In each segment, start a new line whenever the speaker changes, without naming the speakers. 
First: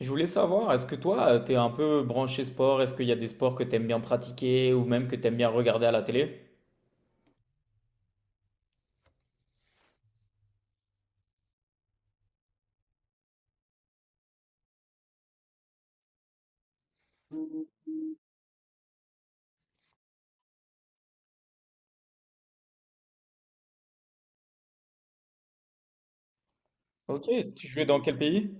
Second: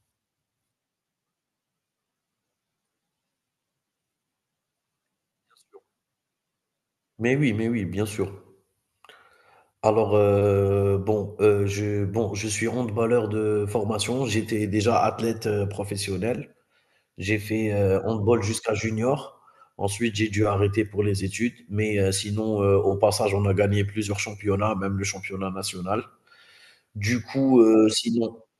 Je voulais savoir, est-ce que toi, t'es un peu branché sport? Est-ce qu'il y a des sports que t'aimes bien pratiquer ou même que t'aimes bien regarder à la télé?
Mais oui, bien sûr. Alors, bon, je suis handballeur de formation. J'étais déjà athlète, professionnel. J'ai fait, handball jusqu'à junior. Ensuite, j'ai dû arrêter pour les études, mais sinon, au passage, on a gagné plusieurs championnats, même le championnat national. Du
Ok,
coup,
tu jouais dans quel
sinon.
pays?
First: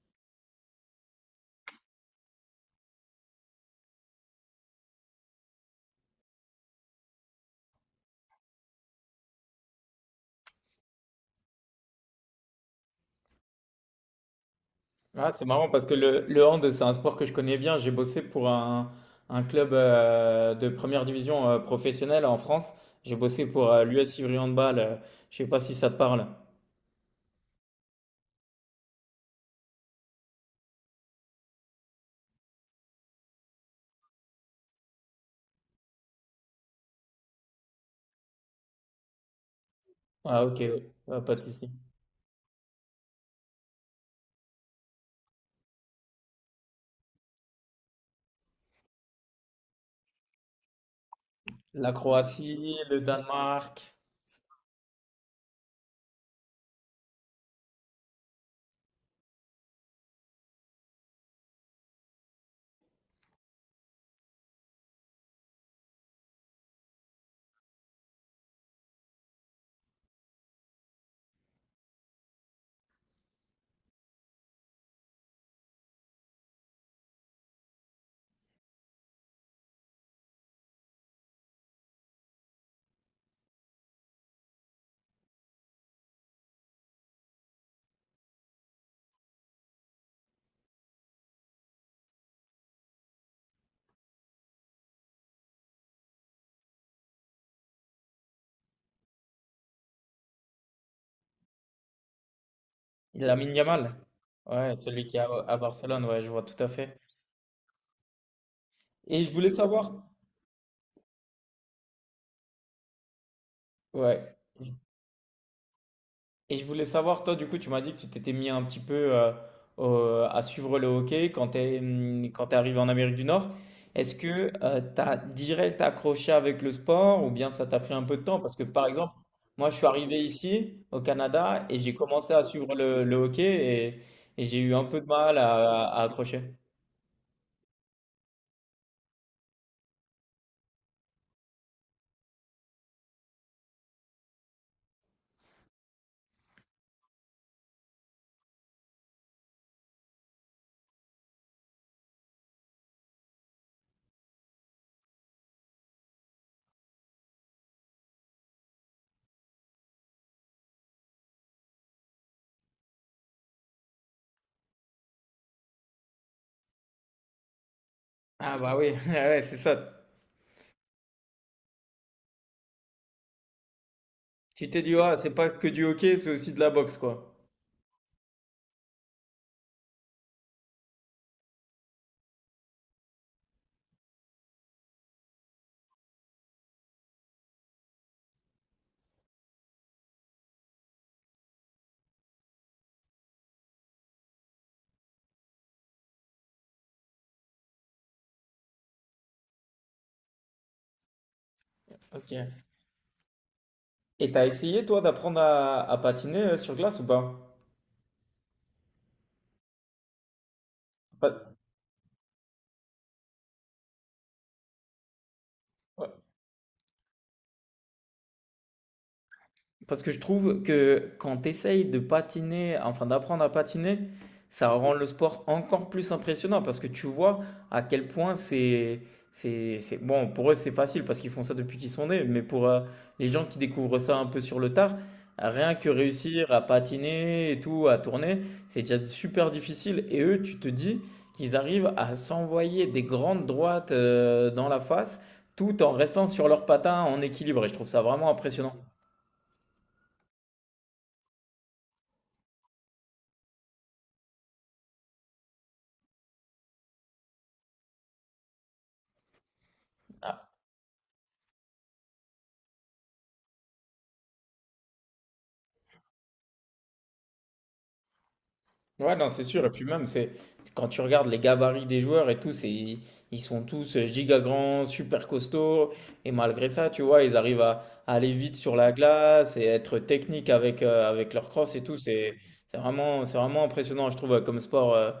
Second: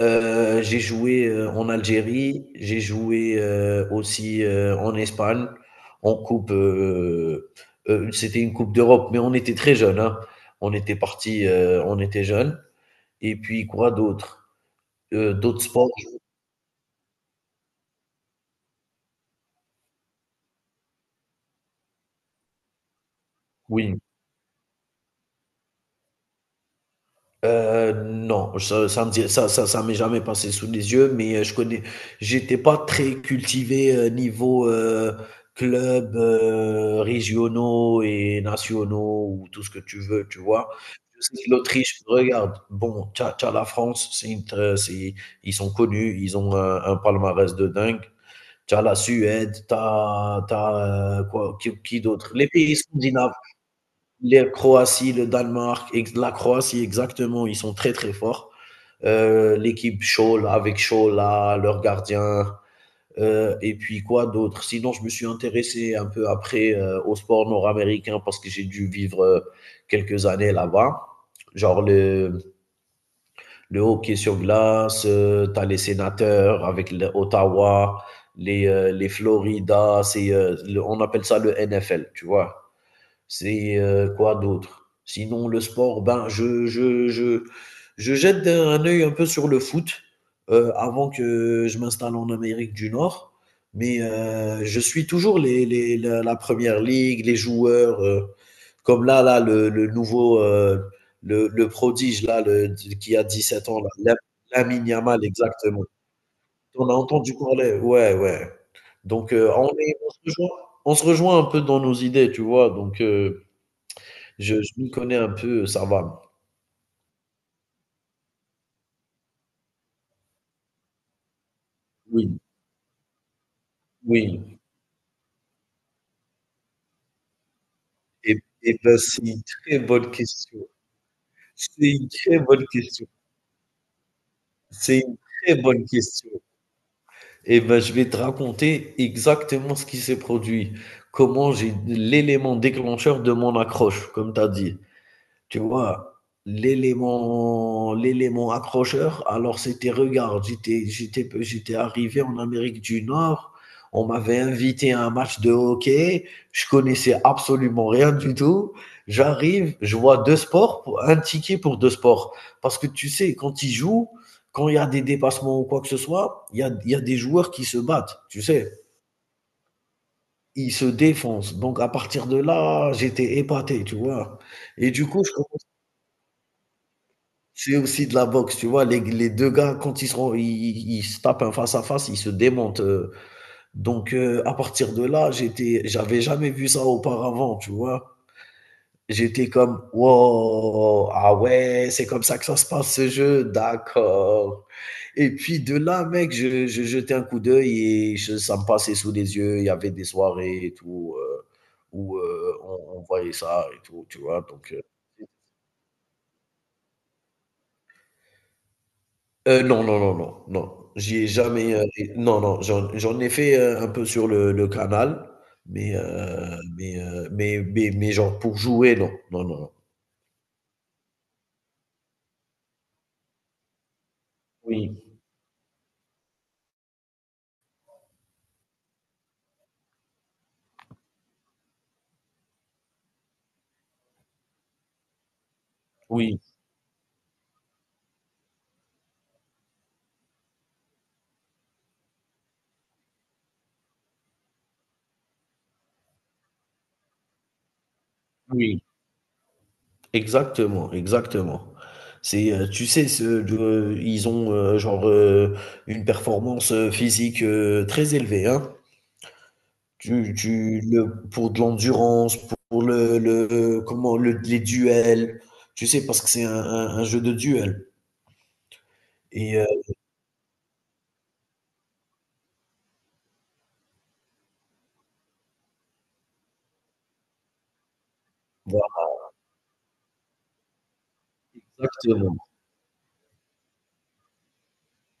J'ai joué en Algérie, j'ai joué aussi en Espagne, en coupe. C'était une coupe d'Europe, mais on était très jeunes, hein. On était partis, on était jeunes. Et puis quoi d'autre?
Ah, c'est
D'autres
marrant parce
sports?
que le hand, c'est un sport que je connais bien. J'ai bossé pour un club de première division professionnelle en France. J'ai bossé pour
Oui.
l'US Ivry Handball. Je sais pas si ça te parle.
Non, ça me dit- ça m'est jamais passé sous les yeux, mais je connais, j'étais pas très cultivé, niveau club, régionaux et nationaux, ou tout ce que tu veux, tu
Ah, ok,
vois.
ouais,
Je
ouais, pas
sais
de
que
souci.
l'Autriche, regarde, bon, t'as la France, c'est une tr- c'est, ils sont connus, ils ont un palmarès de dingue. T'as la Suède, t'as quoi, qui,
La
qui d'autre? Les
Croatie,
pays
le
scandinaves,
Danemark,
les Croatie, le Danemark, la Croatie exactement, ils sont très très forts. L'équipe Scholl avec Schola, leur gardien. Et puis quoi d'autre. Sinon, je me suis intéressé un peu après, au sport nord-américain parce que j'ai dû vivre, quelques années là-bas. Genre le hockey sur glace, t'as les sénateurs avec l'Ottawa, les Florida, on appelle ça le NFL, tu vois. Quoi d'autre? Sinon le sport, ben, je jette un œil un peu sur le foot, avant que je m'installe en Amérique du Nord, mais je suis toujours les la 1 ligue, les joueurs, comme là le nouveau, le prodige là, le qui a dix
Lamine
sept ans là.
Yamal.
La
Ouais,
Lamine
celui qui est
Yamal
à
exactement.
Barcelone, ouais, je vois tout à
On a
fait.
entendu parler? Ouais, ouais.
Et je
Donc,
voulais
on
savoir.
est on se rejoint on se rejoint un peu dans nos idées, tu vois? Donc,
Ouais.
je m'y connais un peu, ça va.
Et je voulais savoir, toi, du coup, tu m'as dit que tu t'étais mis un petit peu à suivre le hockey quand tu
Oui,
es quand t'es arrivé en Amérique du Nord. Est-ce que
oui.
t'as direct accroché avec le sport ou bien ça t'a pris un peu de
Et
temps? Parce que,
et
par
ben,
exemple,
c'est une
moi, je
très
suis
bonne
arrivé
question.
ici, au Canada,
C'est
et j'ai
une
commencé
très
à
bonne
suivre le,
question.
le hockey et, et j'ai eu un peu
C'est
de
une
mal
très bonne
à
question.
accrocher.
Et ben, je vais te raconter exactement ce qui s'est produit. Comment j'ai l'élément déclencheur de mon accroche, comme tu as dit. Tu vois, l'élément accrocheur, alors c'était, regarde, j'étais arrivé en Amérique du Nord, on m'avait invité à un match de hockey, je connaissais absolument rien du tout. J'arrive, je vois deux sports, un ticket pour deux sports. Parce que tu sais, quand ils jouent, quand il y a des dépassements ou quoi que ce soit, il y a des joueurs qui se battent, tu
Ah
sais.
bah oui, ouais, c'est ça.
Ils se défoncent. Donc, à partir de là, j'étais épaté, tu vois.
Tu t'es
Et
dit,
du
ah,
coup,
c'est
je
pas que du hockey, c'est aussi de la boxe, quoi.
C'est aussi de la boxe, tu vois? Les 2 gars, quand ils se tapent un face à face, ils se démontent, donc à partir de là, j'avais jamais vu ça auparavant, tu vois? J'étais comme: «Waouh, ah ouais, c'est comme ça que ça se passe ce jeu, d'accord.» Et puis de là, mec, je jetais un coup d'œil et je ça me passait sous les yeux. Il y avait des soirées et tout, où,
Ok.
on voyait ça et tout, tu
Et
vois?
t'as
Donc.
essayé toi d'apprendre à patiner sur glace ou pas?
Non, non, non, non, non. J'y ai
Pas-
jamais, é non, non, j'en ai fait, un peu sur le canal, mais genre pour jouer, non. Non, non, non.
Parce que je trouve que quand tu essayes de patiner, enfin d'apprendre à patiner, ça rend
Oui,
le sport encore plus impressionnant parce que tu vois à quel point bon, pour eux c'est facile parce qu'ils font ça depuis qu'ils sont nés, mais pour les gens qui découvrent ça un peu sur le tard, rien que
oui,
réussir à patiner et tout, à tourner, c'est déjà super difficile et eux, tu te dis qu'ils arrivent à s'envoyer des grandes droites dans la face tout en restant sur leurs patins en équilibre et je trouve ça vraiment impressionnant.
oui, exactement, exactement. Tu sais, ce de ils ont, genre, une performance, physique, très élevée, hein. Tu tu le pour de l'endurance, pour le comment, le les duels, tu sais? Parce que c'est un jeu de duel
Ouais, non, c'est sûr. Et
et
puis même, c'est quand tu regardes les gabarits des joueurs et tout, c'est ils ils sont tous giga grands, super costauds. Et malgré ça, tu vois, ils arrivent à aller vite sur
heu
la glace et être techniques avec, avec leur crosse et tout. C'est
Exactement,
c'est vraiment, c'est vraiment impressionnant, je trouve, comme sport.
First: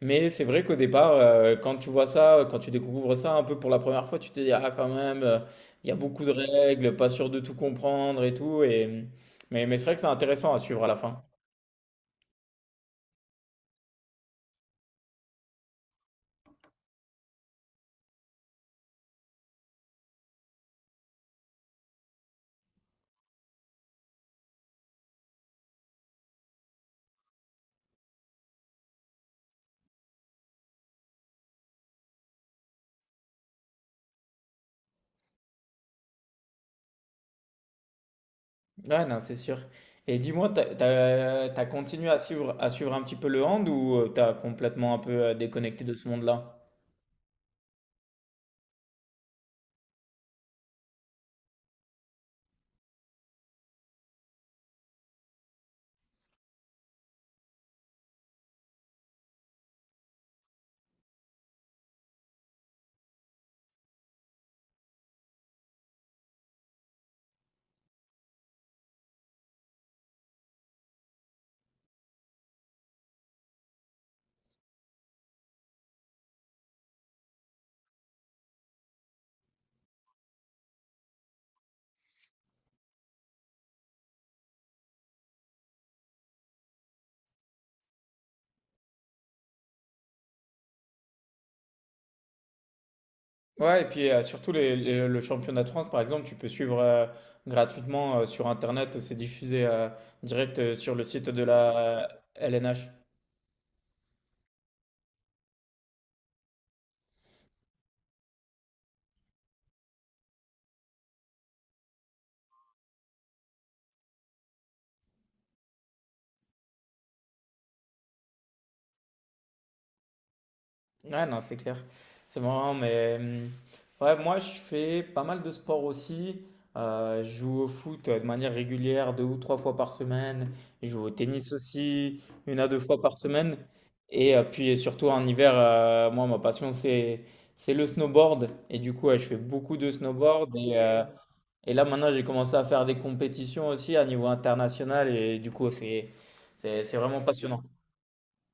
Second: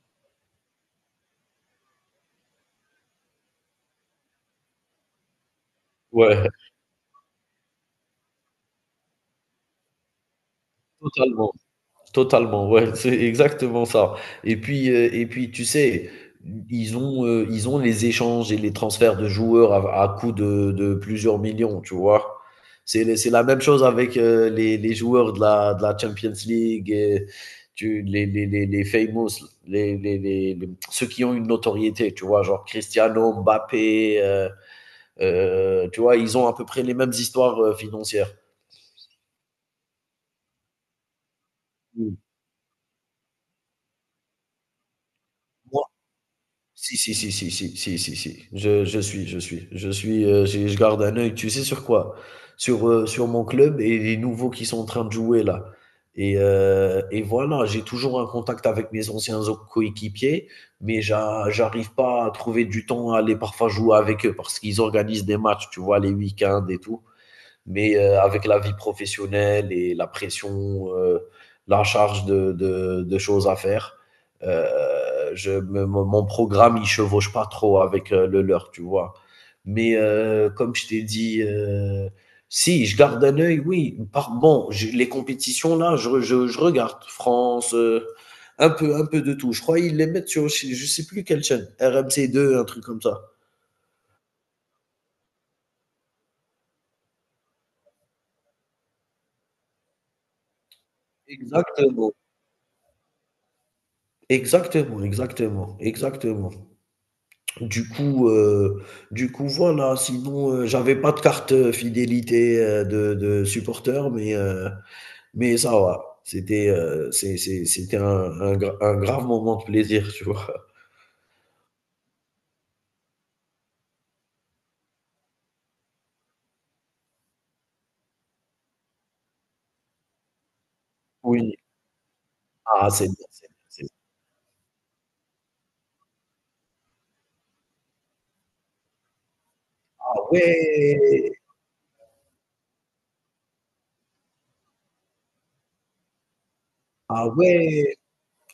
Mais c'est vrai qu'au départ, quand tu vois ça, quand tu découvres ça un peu pour la première fois, tu te dis, ah, quand même, il y a beaucoup de
ouais,
règles, pas sûr de tout comprendre et tout. Et... mais c'est vrai que c'est intéressant à suivre à la fin.
totalement, totalement, ouais, c'est exactement ça. Et puis, tu sais, ils ont les échanges et les transferts de joueurs à coût de plusieurs millions, tu vois? C'est la même chose avec, les joueurs de la Champions League, et tu les ceux qui ont une notoriété, tu vois? Genre Cristiano, Mbappé, tu vois? Ils ont à peu près les mêmes histoires, financières.
Ouais, non, c'est sûr. Et dis-moi, t'as continué
Mmh.
à suivre un petit peu le hand ou t'as complètement un peu déconnecté de ce monde-là?
Si, si, si, si, si, si, si, si. Je suis, je suis, je suis, j'ai je garde un œil, tu sais sur quoi? Sur, sur mon club et les nouveaux qui sont en train de jouer là, et voilà, j'ai toujours un contact avec mes anciens o coéquipiers, mais j'arrive pas à trouver du temps à aller parfois jouer avec eux parce qu'ils organisent des matchs, tu vois? Les week-ends et tout, mais avec la vie professionnelle et la pression, la charge de choses à faire, mon programme, il chevauche pas trop avec, le leur, tu vois. Mais comme je t'ai dit, si, je garde un œil, oui. Bon, les compétitions, là, je regarde France, un peu de tout. Je crois qu'ils les mettent sur, je sais plus quelle chaîne, RMC2, un truc comme ça.
Ouais, et puis surtout le championnat de France, par exemple, tu peux suivre gratuitement sur Internet, c'est diffusé direct sur le site de la
Exactement.
LNH.
Exactement, exactement, exactement. Du coup, heu, du coup, voilà. Sinon, j'avais pas de carte, fidélité, de supporter, mais ça va. C'était, c'est c'était un grave moment de plaisir, tu vois?
Ouais, non, c'est clair. C'est marrant, mais ouais, moi, je fais pas mal de sport aussi. Je joue au foot de manière régulière, deux ou trois fois par semaine. Je joue au tennis
Oui.
aussi, une à deux
Ah,
fois
c'est bien,
par
c'est bien,
semaine.
c'est
Et puis, et surtout en hiver, moi, ma passion, c'est le snowboard. Et du coup, ouais, je fais beaucoup de
ah
snowboard.
ouais!
Et là, maintenant, j'ai commencé à faire des compétitions aussi à niveau international. Et du coup, c'est vraiment
Ah
passionnant.
ouais!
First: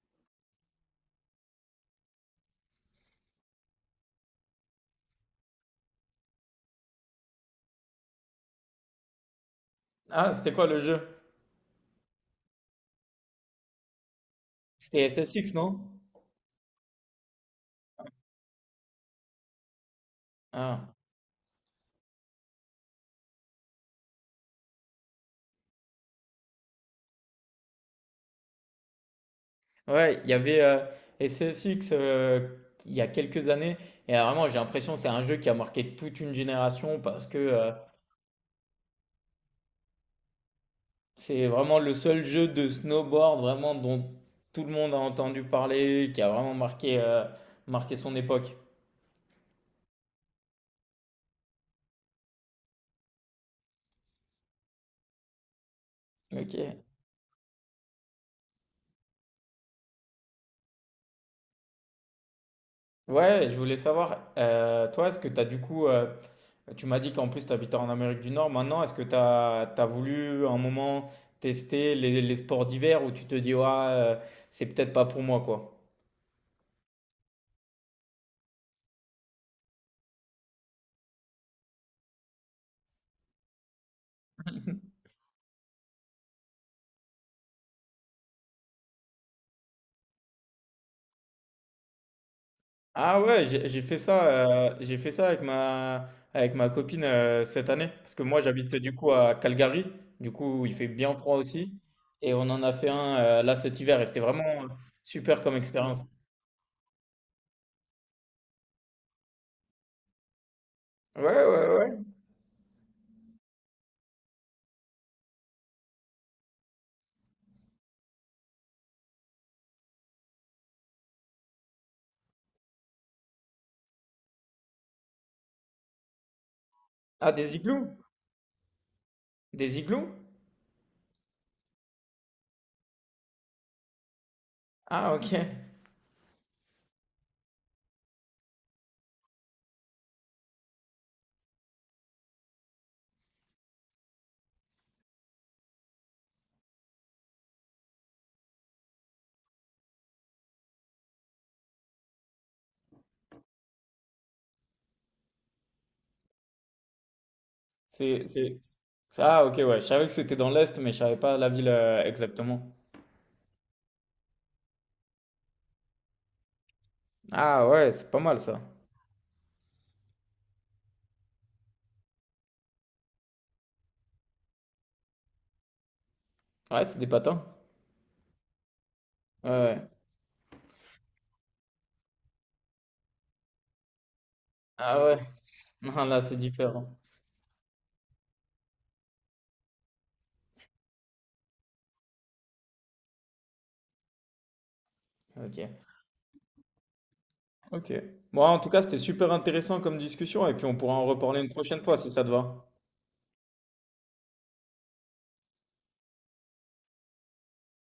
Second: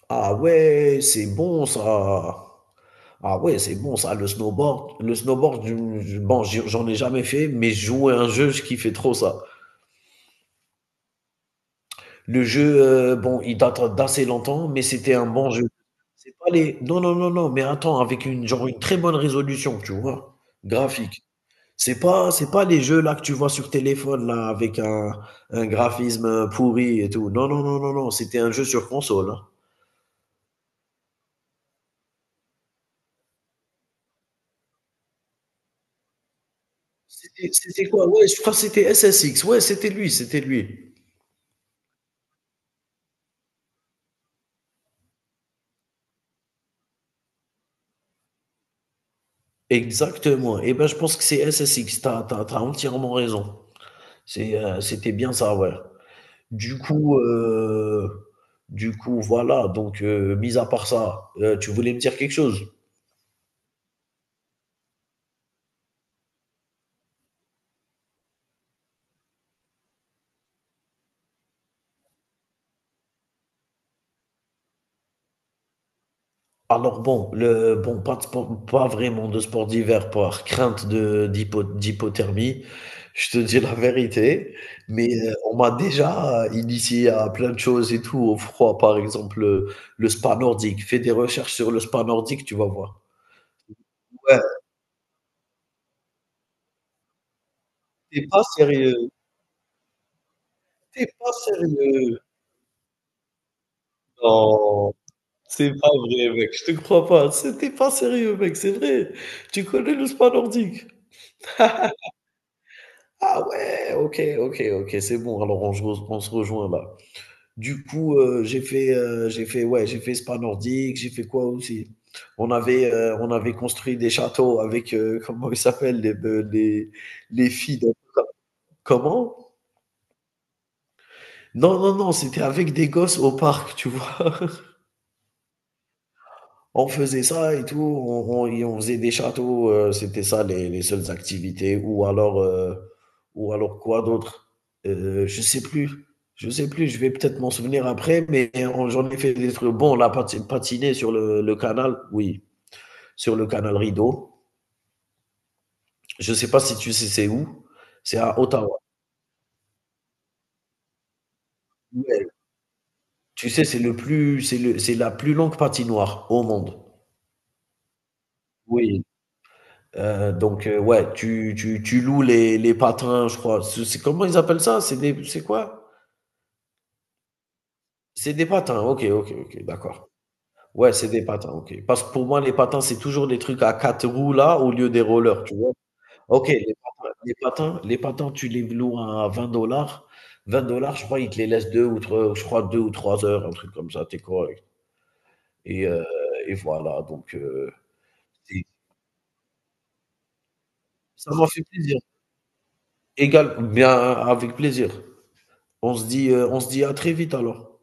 Ah ouais! C'est bon ça! Ah ouais, c'est bon ça, le snowboard. Le snowboard, je bon, j'y j'en ai jamais fait, mais jouer à un jeu, je kiffais trop ça.
Ah, c'était quoi le jeu?
Le jeu, bon, il date d'assez longtemps, mais
C'était
c'était un bon
SSX,
jeu.
non?
C'est pas les non, non, non, non, mais attends, avec une très bonne résolution, tu vois?
Ah.
Graphique. C'est pas les jeux là que tu vois sur téléphone là, avec un graphisme pourri et tout. Non, non, non, non, non, c'était un jeu sur console, hein.
Ouais, il y avait SSX il y a quelques années, et vraiment j'ai l'impression que c'est un jeu qui a marqué toute une génération parce que
C'était c'était quoi? Ouais, je crois que c'était SSX. Ouais, c'était lui, c'était lui.
c'est vraiment le seul jeu de snowboard vraiment dont tout le monde a entendu parler, qui a vraiment marqué, marqué son époque.
Exactement. Et ben, je pense que c'est SSX. Tu as tu as tu entièrement raison. C'était bien ça, ouais.
Ok.
Du coup, heu, du coup, voilà. Donc, mis à part ça, tu voulais me dire quelque chose?
Ouais, je voulais savoir, toi, est-ce que tu as du coup, tu m'as dit qu'en plus tu habitais en Amérique du Nord, maintenant, est-ce que tu as voulu un moment tester les sports d'hiver où tu te dis, ouais, c'est peut-être pas pour moi, quoi?
Alors bon, pas vraiment de sport d'hiver, par crainte de d'hypo d'hypothermie, je te dis la vérité, mais on m'a déjà initié à plein de choses et tout, au froid, par exemple, le spa nordique. Fais des recherches sur le spa nordique, tu vas voir.
Ah ouais, j'ai fait ça,
Ouais,
j'ai fait ça avec ma copine cette année. Parce que
tu
moi,
pas
j'habite du
sérieux,
coup à Calgary. Du coup, il fait
t'es
bien
pas
froid aussi.
sérieux.
Et on en a fait un là cet hiver. Et c'était vraiment
Non.
super comme
C'est pas
expérience.
vrai, mec, je te crois pas. C'était pas sérieux, mec, c'est vrai. Tu connais le spa nordique?
Ouais, ouais, ouais.
Ah ouais, OK, OK, OK, c'est bon. Alors on se rejoint là. Du coup, j'ai fait spa nordique, j'ai fait quoi aussi? On avait construit des châteaux avec, comment ils s'appellent les be
Ah,
les
des
filles
igloos?
de comment?
Des igloos?
Non, non, non, c'était avec des gosses au parc, tu vois?
Ah, ok.
On faisait ça et tout, et on faisait des châteaux, c'était ça les seules activités. Ou alors, ou alors quoi d'autre? Je sais plus, je sais plus, je vais peut-être m'en souvenir après, mais j'en ai fait des trucs. Bon, on a patiné sur le canal, oui, sur le canal Rideau. Je sais pas si tu sais c'est où, c'est
C'est,
à
c'est...
Ottawa.
Ça, ah, ok, ouais. Je savais que c'était dans l'Est, mais je savais pas la ville
Ouais.
exactement.
Tu sais, c'est le plus, c'est le, c'est la plus longue patinoire au monde.
Ah ouais, c'est pas mal ça.
Oui. Donc, ouais, tu loues les patins, je crois. Comment ils appellent ça? C'est quoi?
Ouais, c'est des patins.
C'est des patins. Ok, ok,
Ouais.
ok,
Ouais.
d'accord. Ouais, c'est des patins, ok. Parce que pour moi, les patins, c'est toujours des trucs à quatre roues là, au lieu des
Ah ouais.
rollers, tu vois.
Non, là, c'est
Ok, les
différent.
patins, les patins, les patins, tu les loues à 20 dollars. 20 dollars, je crois, ils te les laissent deux ou trois, je crois, 2 ou 3 heures, un truc comme ça, t'es correct. Et,
Ok.
euh, et voilà, donc,
Ok. Moi, en
c'est-
tout cas, c'était super intéressant comme discussion et puis on pourra en
ça
reparler
m'a
une
fait
prochaine fois
plaisir.
si ça te va.
Égal, bien, avec plaisir. On se dit à très vite alors.